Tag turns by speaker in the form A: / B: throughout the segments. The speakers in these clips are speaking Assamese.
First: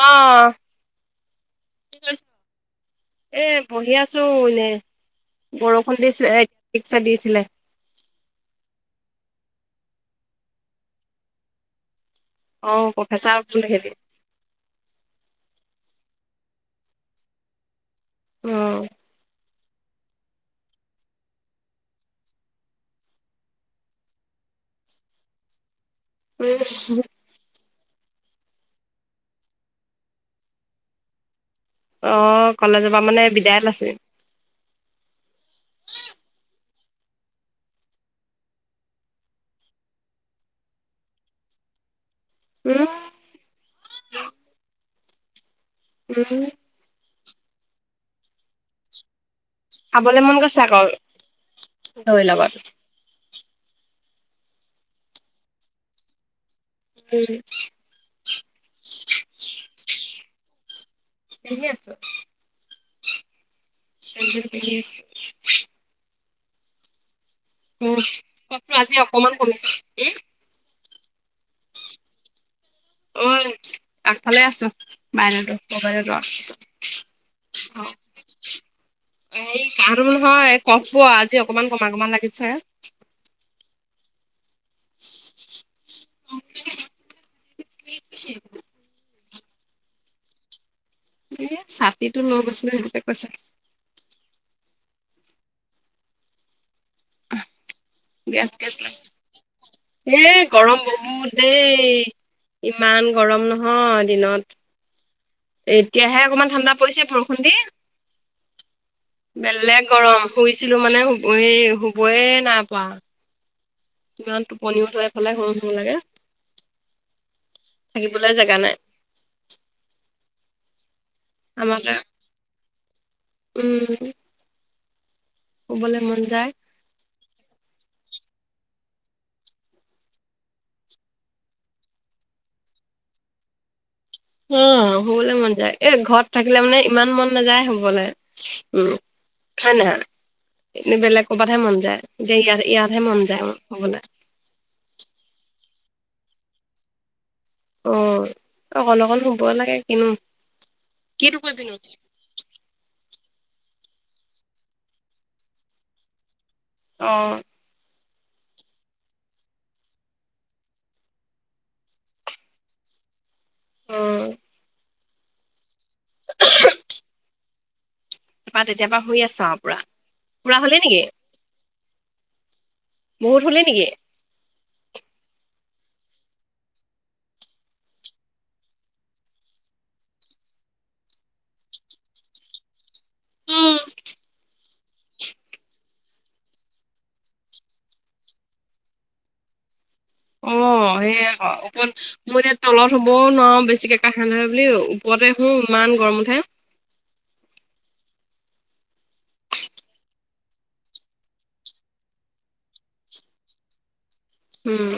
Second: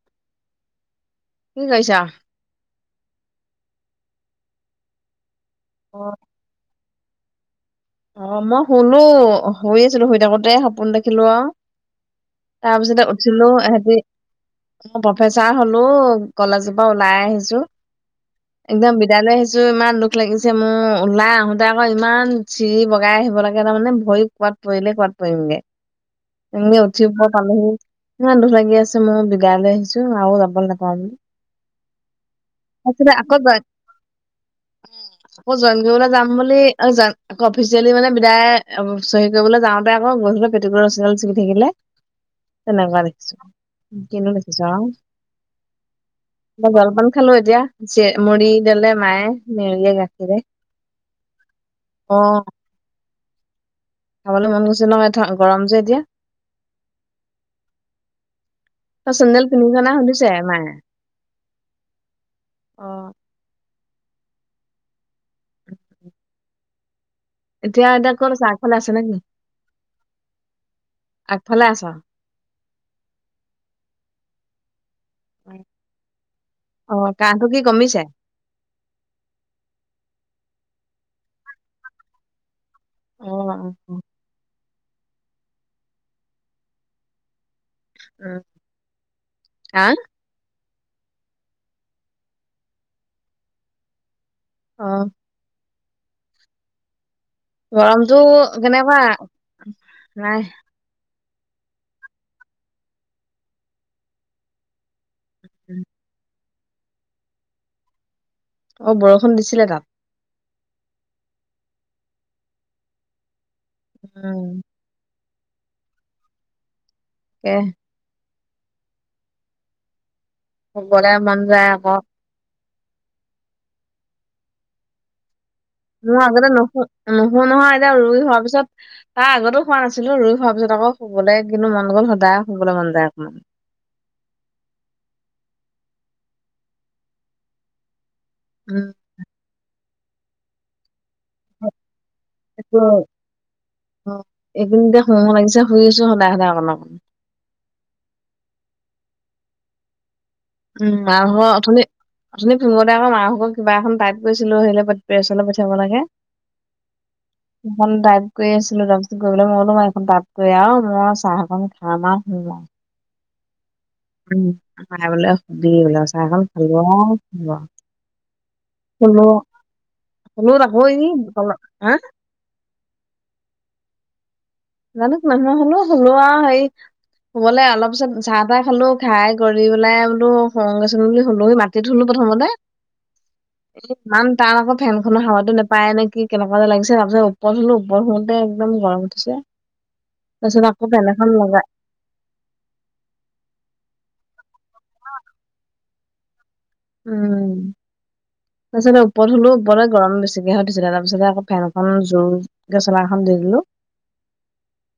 A: অহ।
B: কি কৰিছ?
A: এ বহি আছো এনে,
B: অ
A: বৰষুণ দিছে। ঠিকচে দিছিলে।
B: অ মই শুনো শুই আছিলো শুই থাকোতে সপোন দেখিলো আ। তাৰ
A: অ',
B: পিছতে
A: প্ৰফেচাৰ
B: উঠিলো
A: হেৰি
B: ইহঁতি অ প্ৰফেচাৰ হলো কলেজৰ পৰা ওলাই আহিছো।
A: অ',
B: একদম বিদায়লৈ আহিছো ইমান দুখ লাগিছে মোৰ ওলাই আহোতে আকৌ ইমান চিৰি বগাই আহিব লাগে তাৰমানে ভৰি কবাত পৰিলে কবাত পৰিমগে। উঠি প [unintelligible] পালোহি, ইমান দুখ লাগি আছে মোৰ বিদায়লৈ আহিছো আৰু যাব নাপাওঁ বুলি।
A: অঁ কলেজৰ পৰা
B: তাৰপিছতে
A: মানে
B: আকৌ জই
A: বিদায় লৈছে।
B: আকৌ জয়েন কৰিবলে যাম বুলি আৰু জান আকৌ অফিচিয়েলি মানে বিদায় চহী কৰিবলৈ যাওঁতে আকৌ গৈ পেলায় পেটিকোটৰ ৰছীডাল চিঙি থাকিলে।
A: উম,
B: তেনেকুৱা দেখিছোঁ কিনো দেখিছোঁ অ'
A: [unintelligible]
B: জলপান খালো এতিয়া চিৰা মুড়ি দিলে মায়ে মেৰিয়ে
A: খাবলৈ
B: গাখীৰে
A: মন গৈছে আকৌ
B: অ
A: দৈৰ লগত
B: খাবলৈ মন গৈছে নহয় গৰম যে এতিয়া।
A: উম,
B: তই চেণ্ডেল পিন্ধিছ নে সুধিছে মায়ে
A: পিন্ধি আছোঁ
B: অ
A: চেণ্ডেল পিন্ধি আছোঁ। উম,
B: এতিয়া-এতিয়া ক'ত আছা
A: কফটো
B: আগফালে আছে
A: আজি
B: নে কি?
A: অকমান কমিছে উম,
B: আগফালে আছা।
A: ঐ আগফালে আছোঁ। মাইনাটো [inaudible]
B: অ কাহটো কি কমিছে
A: অ' হেৰি কাহটো বোলো হয় কফটো আজি অকমান কমা-কমা লাগিছে।
B: অ'-অ'-অ'
A: [inaudible]
B: অ' [unintelligible]
A: এই ছাতিটো লৈ গৈছিলোঁ সেইটোকে কৈছে।
B: অ' গৰম
A: গেছ-গেছ লাগে,
B: নাই
A: এ' গৰম বহুত। দেই ইমান গৰম নহয় দিনত। এতিয়াহে অকমান ঠাণ্ডা পৰিছে বৰষুণ দি
B: অ বৰষুণ দিছিলে তাত
A: বেলেগ গৰম। শুনিছিলোঁ মানে এই শুৱয়ে নাই পোৱা।
B: উম
A: ইমান টোপনিও ধৰে এইফালে শো শো লাগে।
B: তাকে
A: থাকিবলৈ জেগা নাই।
B: শুৱলে মন যায়
A: আমাকে
B: আকৌ।
A: উম শুবলৈ
B: মই
A: মন
B: আগতে
A: যায়
B: নুহো নুশু নহয় এতিয়া ৰুই হোৱাৰ পিছত তাৰ আগতো শোৱা নাছিলো ৰুই হোৱাৰ পিছত আকৌ শুবলৈ কিন্তু মন গ'ল সদায় শুবলৈ মন যায় অকণমান
A: উম শুৱলৈ মন যায় এহ ঘৰত থাকিলে মানে ইমান মন নাযায় শুৱলৈ উম। হয় নহয় এ বেলেগ কবাতহে মন যায় যে ইয়াত ইয়াতহে মন যায় শুৱলৈ।
B: এইখিনিতে শুৱ শুৱ‌ লাগিছে শুই আছোঁ সদায়- সদায় অকণ-অকণ
A: অ' অকন-অকন শুৱ লাগে কিনো
B: উম
A: কিনো
B: [unintelligible]
A: কৰিবিনো
B: অথনি অথনি ফিঙোতে আকৌ মাৰভাগৰ কিবা এখন টাইপ কৰিছিলোঁ অ' হৰিলৈ পঠি পেচলৈ পঠিয়াব লাগে।
A: অ'
B: এখন টাইপ কৰি আছিলোঁ তাৰপিছত গৈ পেলাই মই বোলো এইখন টাইপ কৰি অৱ মই চাহকন খাম অৱ শুম অৱ
A: অ',
B: উম খাই বোলে সুধি বোলে চাহখন খালো
A: তৰপা তেতিয়াপা শুই আছ অৱ
B: শুলো
A: পুৰা-পুৰা
B: তাকো
A: শুলি নেকি?
B: ই তল হা
A: বহুত শুলি নেকি?
B: জানো কিমান সময় শুলো, শুলো আৰু হেৰি শুৱলে অলপ পিছত চাহ তাহ খালোঁ খাই কৰি পেলাই বোলো শুৱগে চোন বুলি শুলোৱে মা মাটিত শুলো প্ৰথমতে ইমান তাত আকৌ ফেনখনৰ হাৱাতো নাপায় নে কি কেনেকুৱা যে লাগিছে তাৰপিছত ওপৰত শুলো ওপৰত শুতে একদম গৰম উঠিছে। তাৰপিছত আকৌ
A: অ'
B: ফেন এখন
A: সেয়া
B: লগাই
A: আকৌ ওপৰত মই এতিয়া তলত শুবও নোৱাৰো বেছিকে কাহ আহে বুলি ওপৰতে শোওঁ ইমান গৰম উঠে।
B: উম তাৰপিছতে ওপৰত শুলোঁ ওপৰতে গৰম বেছিকেহে উঠিছিলে তাৰপিছতে আকৌ ফেনখন জোৰ জোৰকে চলা এখন দি দিলোঁ
A: উম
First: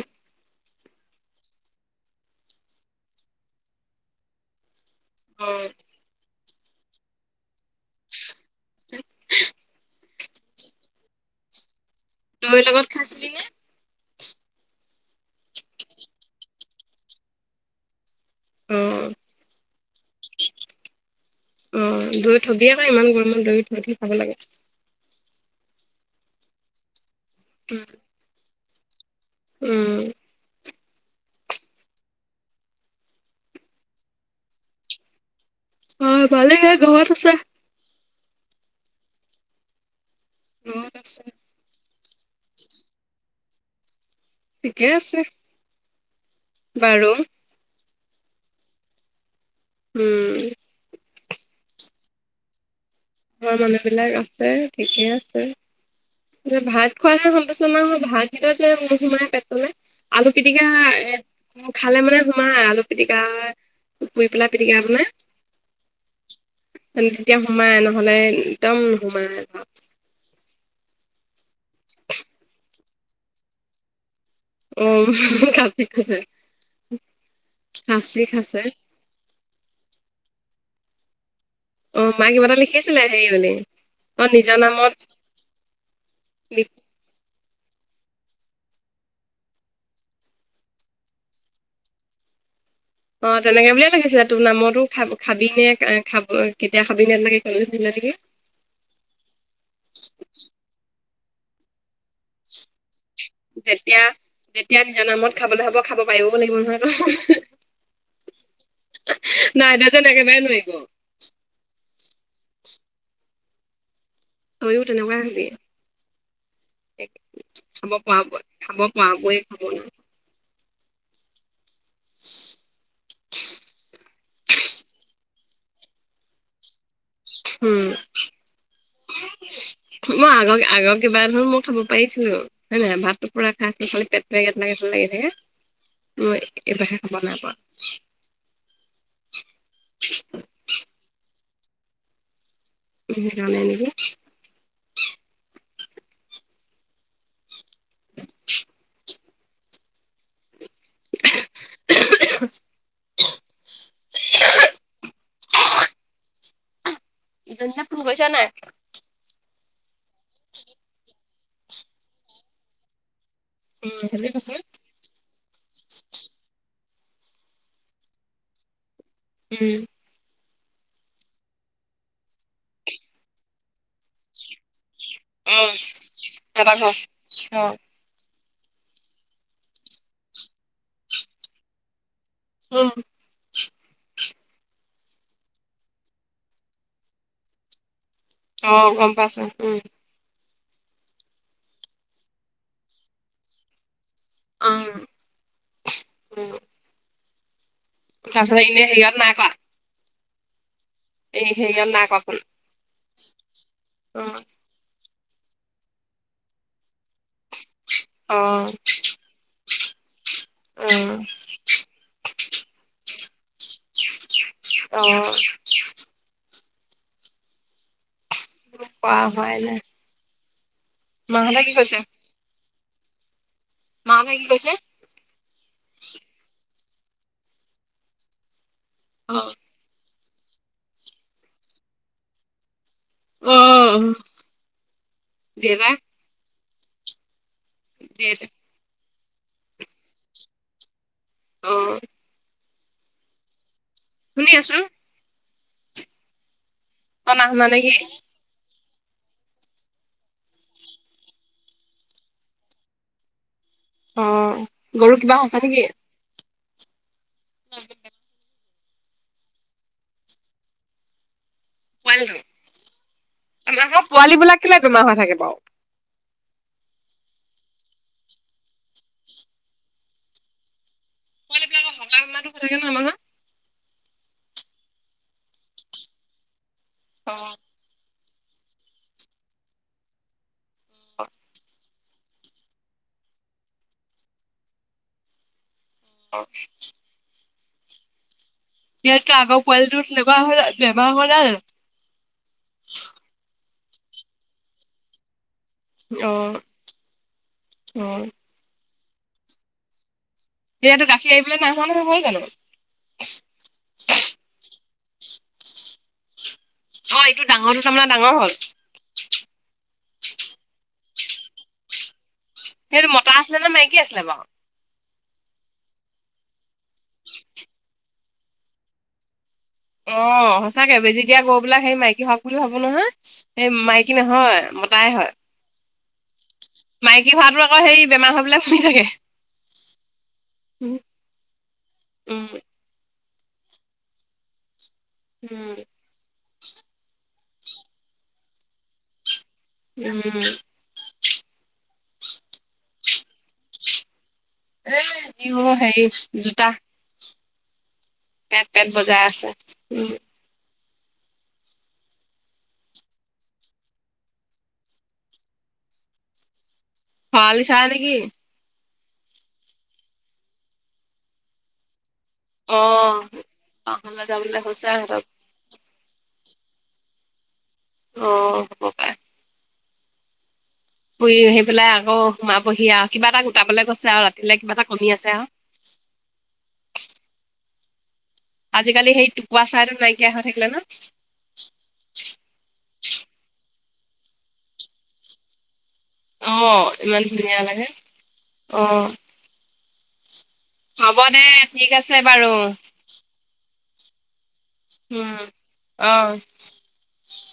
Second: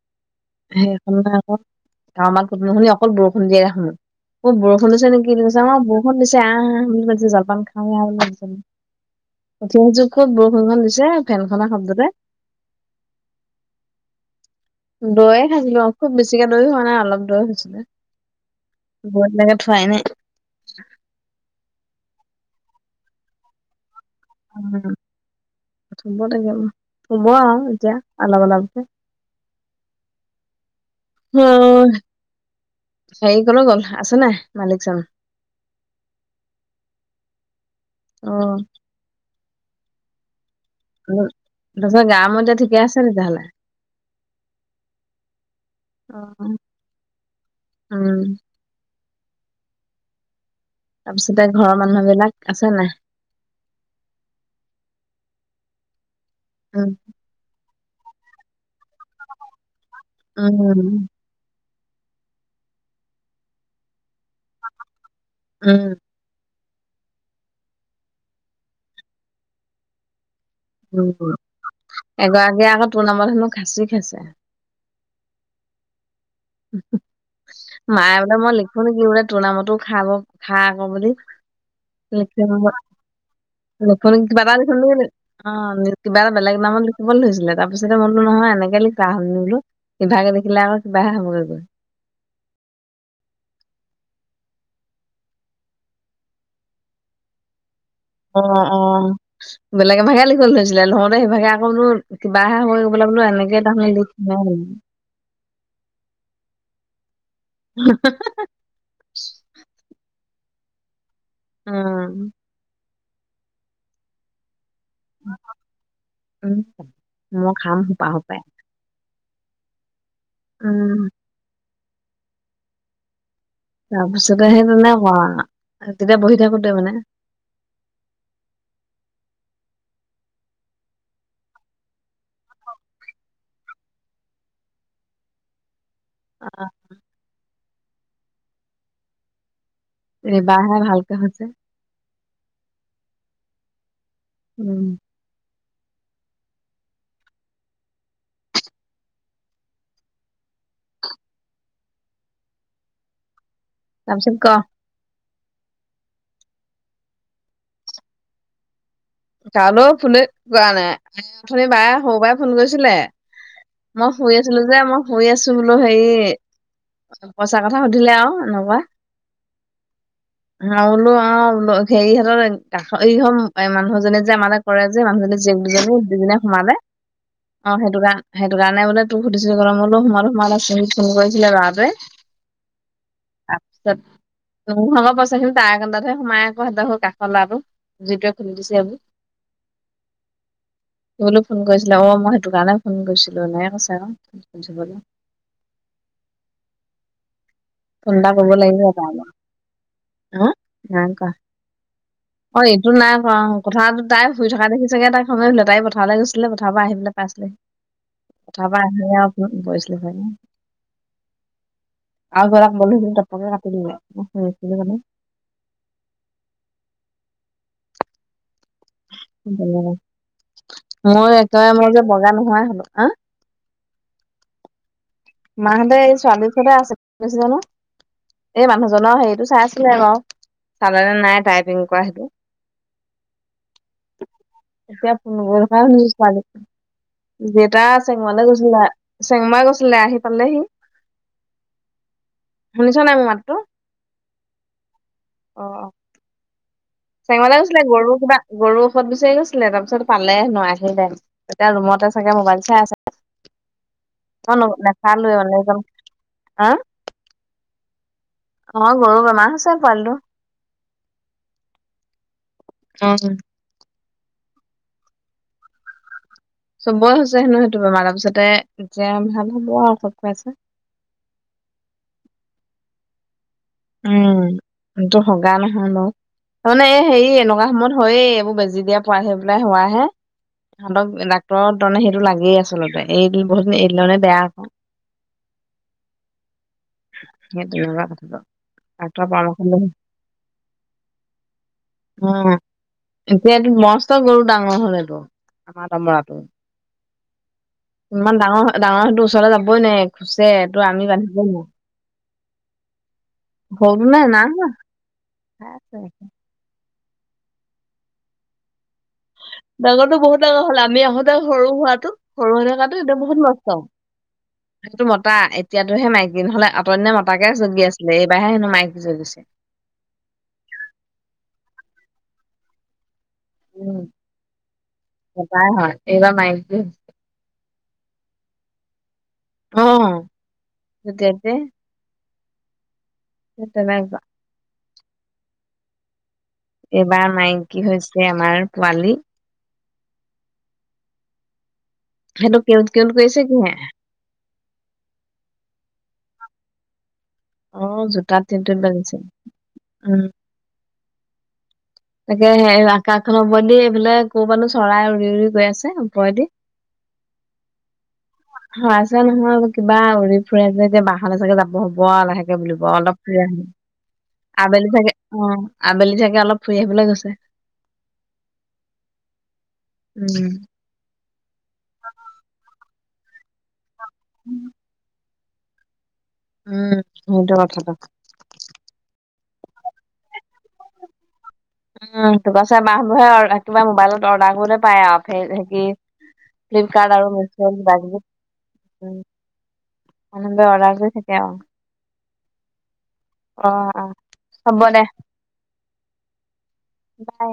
B: সেই [unintelligible] ডাৱৰৰ মাত শুনি-শুনি অকল বৰষুণ দিয়া শুনো, ক'ত বৰষুণ দিছে নেকি? কি কৈছে
A: অ',
B: আমাৰ বৰষুণ দিছে আহ-আহ বুলি কছে জলপান খাওঁ উঠ [unintelligible] জোখত বৰষুণখন দিছে ফেনখনৰ শব্দতে।
A: দৈৰ লগত খাইছিলি নে?
B: দৈয়ে খাইছিলো অ খুব বেছিকে দৈ হোৱা নাই অলপ দৈ হৈছিলে। [unintelligible] বতী লেকে থোৱাই নাই।
A: [inaudible] উম দৈ থবি আক ইমান গৰমত দৈ থৈ থৈ খাব লাগে।
B: উম, থব থাগে উম, থব আও এতিয়া অলপ অলপকে।
A: উম
B: [unintelligible] হেৰি কলৈ গ'ল আছে নাই মালিকজন?
A: অ মালিক এই ঘৰত আছে।
B: অ
A: ঘৰত
B: উ
A: আছে
B: তাৰপিছত গা মোৰ এতিয়া ঠিকে আছে তেতিয়াহ'লে।
A: ঠিকে আছে।
B: অ,
A: বাৰু
B: উম।
A: উম
B: তাৰপিছতে ঘৰৰ মানুহবিলাক আছে নাই?
A: ঘৰ মানুহবিলাক আছে ঠিকে আছে
B: উম
A: ভাত খোৱাহে সমস্যা। [unintelligible] ভাতকেইটা যে নুসুমাই পেটলে, আলু পিটিকা
B: উম
A: এট খালে মানে সোমাই আলু পিটিকা, পুৰি পেলাই পিটিকা বনাই।
B: উম
A: তেতিয়া সোমাই নহলে একদম নুসুমাই।
B: উম উম
A: [inaudible]
B: এগৰাকীয়ে আকৌ তোৰ নামত হেনো খাসি খাইছে।
A: উম, খাসি খাইছে।
B: [inaudible] মায়ে বোলে মই লিখো নেকি বোলে তোৰ নামতো খাব খা আক বুলি।
A: অঁ মাই কিবা
B: লিখি
A: এটা লিখিছিলে হেৰি বুলি।
B: [unintelligible]
A: অ'
B: কিবা
A: নিজৰ
B: এটা
A: নামত
B: লিখ অ কিবা এটা বেলেগ
A: লিখ
B: নামত লিখি কবলে ধৰিছিলে তাৰপিছতে মই বোলো নহয় এনেকে লিখা হেই বোলো হিভাগে লিখিলে আক কিবাহে হবগে গৈ।
A: অঁ তেনেকে বুলিয়ে লিখিছিলে তোৰ নামতো খাব খাবি নে খাব কেতিয়া খাবি নে তেনেকে
B: অ অ বেলেগ এ ভাগে লিখিব ধৰিছিলে লওঁতে সেইভাগে আকৌ বোলো কিবাহে হবগে বোলা বোলো এনেকে [unintelligible]
A: নিজ নামত খাবলে হ'ব খাব পাৰিবও লাগিব নহয়।
B: [unintelligible]
A: নাই দাজনে একেবাৰে নোৱাৰিব।
B: অম।
A: তয়ো তেনেকুৱাই হবি।
B: উম। মই খাম
A: খাব
B: সোপা
A: পৰা
B: সোপাই।
A: বোনেৰ, খাব পৰা বোৱে খাব ন
B: উম। তাৰপিছতে সেই তেনেকুৱা, তেতিয়া বহি থাকোতে মানে।
A: হুম।
B: [inaudible]
A: মই আগৰ আগৰ কিবা [unintelligible] মই খাব পাৰিছিলো হয় নাই ভাতটো পুৰা খাই থাকিলে পেটটো গেথেলা গেথেল লাগি থাকে। মই
B: অ
A: এইবাহে খব নাই পৰা।
B: এইবাহে ভালকে হৈছে।
A: উম হোৱা নাই নেকি?
B: উম।
A: [unintelligible]
B: তাপিছত কোৱা
A: [unintelligible] ইজন চাক ফন কৰিছা নাই
B: তালৈ ফোনে কৰা নাই অথনি বায়ে সৰু বায়ে ফোন কৰিছিলে
A: উম
B: মই
A: সেইবুলি
B: শুই
A: কৈছো
B: আছিলো যে মোহ শুই আছো বোলো হেৰি পইচা কথা সুধিলে আৰু এনেকুৱা
A: উম
B: মই বোলো অ ওল অল সেৰিহঁতৰ কাষ এই হ আ মানুহৰ যোনে যে আমালে কৰে যে মানুহজনী
A: অ
B: জীয়েক দুজনী দুজনে
A: সিহঁতৰ
B: সোমালে,
A: ঘৰ
B: অ সেইটো কাৰণ সেইটো কাৰণে বোলে তোক সুধিছিল কলে মই বোলো সোমালো সোমালে ফোন কৰিছিলে লৰাটোৱে।
A: উম।
B: তাপিছত মোনোভাগৰ পইচাখিনি তাৰ একাউণ্টতহে সোমাই আক সিহঁতৰ ঘৰৰ কাষৰ লৰাটো যিটোৱে খুলি
A: অ
B: দিছে এইবোৰ
A: গম পাইছোঁ উম।
B: মই বোলো ফোন কৰিছিলা অ মই সেইটো কাৰণে ফোন কৰিছিলো, এনেকে কৈছে আক
A: অ উম
B: ফোন এটা কৰিব
A: তাৰপিছত এনে
B: লাগিব
A: হেৰিয়ত
B: তালে
A: নাই কৰা
B: অ! নাই কোৱা,
A: এই হেৰিয়ত নাই কৰা ফোন
B: অ এইটো নাই কোৱা কথাটো
A: অ
B: তাই শুই থকা দেখি চাগে তাই নুসোধিলে তাই পথাৰলে গৈছিলে পথাৰৰপৰা আহিপেলে পাইছিলেহি,
A: অ
B: পথাৰপৰা আহিলে আৰু উম উম গৈছিলো হয় তো
A: উম।
B: আৰু জৰা বলহে তপনে কাটি দিলে আ কাৰনে
A: অ। পা হোৱাই নাই
B: মই
A: মাহঁতে
B: এতিয়া
A: কি কৰিছে
B: মেজত বগা নোহোৱাই হলো আ!
A: মাকে কি কৈছে?
B: মাহঁতে এই ছোৱালীৰ ওচৰতে আছে কি কইছে জানো এই মানুহজনৰ
A: অ
B: হেৰিটো চাই আছিলে বাও চালে নে নাই তাই পেং কৰা সেইটো।
A: অ
B: [unintelligible]
A: দেউতা
B: দেউতা
A: দেউতা
B: চেংমৰালে গৈছিলে, চেংমৰা গৈছিলে আহি পালেহি।
A: ঐ
B: শুনিছ নাই মোৰ মাতটো?
A: শুনি আছো।
B: অ অ।
A: তই নাই
B: চেংমৰালে
A: শুনা
B: গৈছিলে
A: নেকি
B: গৰু কিবা গৰুৰ ঔষধ বিচাৰি গৈছিলে, তাৰপিছত পালে হেনো আহিল পা এতিয়া ৰুমতে চাগে মোবাইল চাই
A: অ',
B: আছে,
A: গৰু
B: নাখালোয়ে
A: কিবা হৈছে
B: এনেই
A: নেকি?
B: গল হা!
A: [unintelligible]
B: ঘাল গৰু বনা আছে পুৱালিটো।
A: পোৱালিটো।
B: অঅ
A: আমা আকৌ পোৱালীবিলাক কেলে বেমাৰ হৈ থাকে বাঅ?
B: চবেই হৈছে হেনো সেইটো বেমাৰ তাৰপিছতে যে ভাল হ'ব আঅ চব খাইছে।
A: পোৱালীবিলাকৰ হগা বেমাৰটো হৈ থাকে ন আমা ঘ
B: উম এটো হগা নহয় বাৰু, তাৰমানে এই হেৰি
A: অ',
B: এনেকুৱা সময়ত হয়েই এইবোৰ বেজি দিয়া পোৱা সেই পেলাই হোৱাহে হাতক ডাক্তৰক তণে সেইটো লাগেই আচলতে, এইদিলে বহুত দিন এইদিলে মানে বেয়া আক
A: অ
B: সেইটো বা কথাটো ডাক্তৰৰ
A: ইয়াতকে
B: পৰামৰ্শ
A: আগৰ
B: লৈ
A: পোৱালিটো তেনেকুৱা হোৱা নাই বেমাৰ হোৱা নাই যানো
B: উম এতিয়াটো মষ্ট গৰু ডাঙৰ হ'ল এইটো। আমাৰ দমৰাতো,
A: অ', অ',
B: ইমান ডাঙৰ-ডাঙৰ হয়তো ওচৰলৈ যাবই নোৱাৰি [unintelligible]
A: সিহঁতে গাখীৰ
B: বান্ধিবই
A: এৰিবলৈ নাই হোৱা নহয় জানো?
B: গৰুনে নাই হোৱা, খাই আছে
A: অ' এইটো ডাঙৰটো তাৰমানে ডাঙৰ হ'ল।
B: ডাঙৰটো বহুত ডাঙৰ হ'ল আমি আহোঁতে সৰু হোৱাতো সৰু হৈ থকাটো
A: সেইটো
B: এতিয়া
A: মতা
B: বহুত
A: আছিলে নে
B: মস্ত।
A: মাইকী আছিলে বাৰু?
B: সেইটো মতা এতিয়াতোহে মাইকী নহ'লে অতদিনে মতাকে জগি আছিলে, এইবাৰ হে হেনো মাইকী জগিছে।
A: অ' সঁচাকে বেজি দিয়া গৰুবিলাক সেই মাইকী হওক বুলি ভাবো নহয়। এই মাইকী নহয় মতাই হয়।
B: নাই হোৱা, এইবাৰ মাইকী হৈছে।
A: মাইকী হোৱাতো আকৌ সেই বেমাৰ হৈ পেলাই শুই থাকে।
B: অ'
A: উম,
B: তেতিয়াকে
A: উম।
B: সেই তেনেকুৱা।
A: উম।
B: এইবাৰ মাইকী হৈছে আমাৰ পোৱালি।
A: উম।
B: সেইটো টিওঁত-টিওঁত কৰিছে কিহে?
A: এই দি হেৰি জোতা।
B: অ' জোতাত
A: পেট
B: টিওঁত-টিওঁত
A: পেট
B: বাজিছে,
A: বজাই আছে।
B: উম। তাকেহে আকাশখনৰ ওপৰেদি এইবিলাক কৰ পৰানো চৰাই উৰি-উৰি গৈ আছে ওপৰেদি।
A: শেৱালি চৰাই নেকি?
B: সৰা চৰাই নহয় কিবা উৰি ফুৰে যে এতিয়া বাহলে চাগে যাব হ'ব আ লাহেকে কি
A: অ
B: বুলিব অলপ
A: বাহলৈ যাবলৈ
B: [unintelligible]
A: কৈছে
B: আবেলি থাকে
A: সিহঁতক
B: অ' আবেলি ছাগে অলপ ফুৰি আহিবলে গৈছে।
A: অ' হ'ব পাৰে।
B: উম।
A: ফুৰি আহি পেলাই আকৌ সোমাবহি আও, কিবা এটা গোটাবলে গৈছে আও, ৰাতিলে কিবা এটা কমি আছে আও।
B: উম সেইটো কথাটো।
A: আজিকালি সেই টুকুৰা চৰাইটো নাইকিয়া হৈ থাকিলে ন'?
B: উম টুকুৰা চৰাই বাহ বোৰহে আৰু কিবা মোবাইলত অৰ্ডাৰ কৰোঁতে পাই আও। [unintelligible]
A: অ
B: ফ্লিপকাৰ্ট
A: ইমান
B: আৰু মিছ
A: ধুনীয়া লাগে
B: কিবা কিবি,
A: অ।
B: মানুহবোৰে অৰ্ডাৰ কৰি
A: হ'ব
B: থাকে
A: দে
B: আৰু
A: ঠিক আছে বাৰু।
B: অ'-অ'।
A: উম অ'।
B: অ'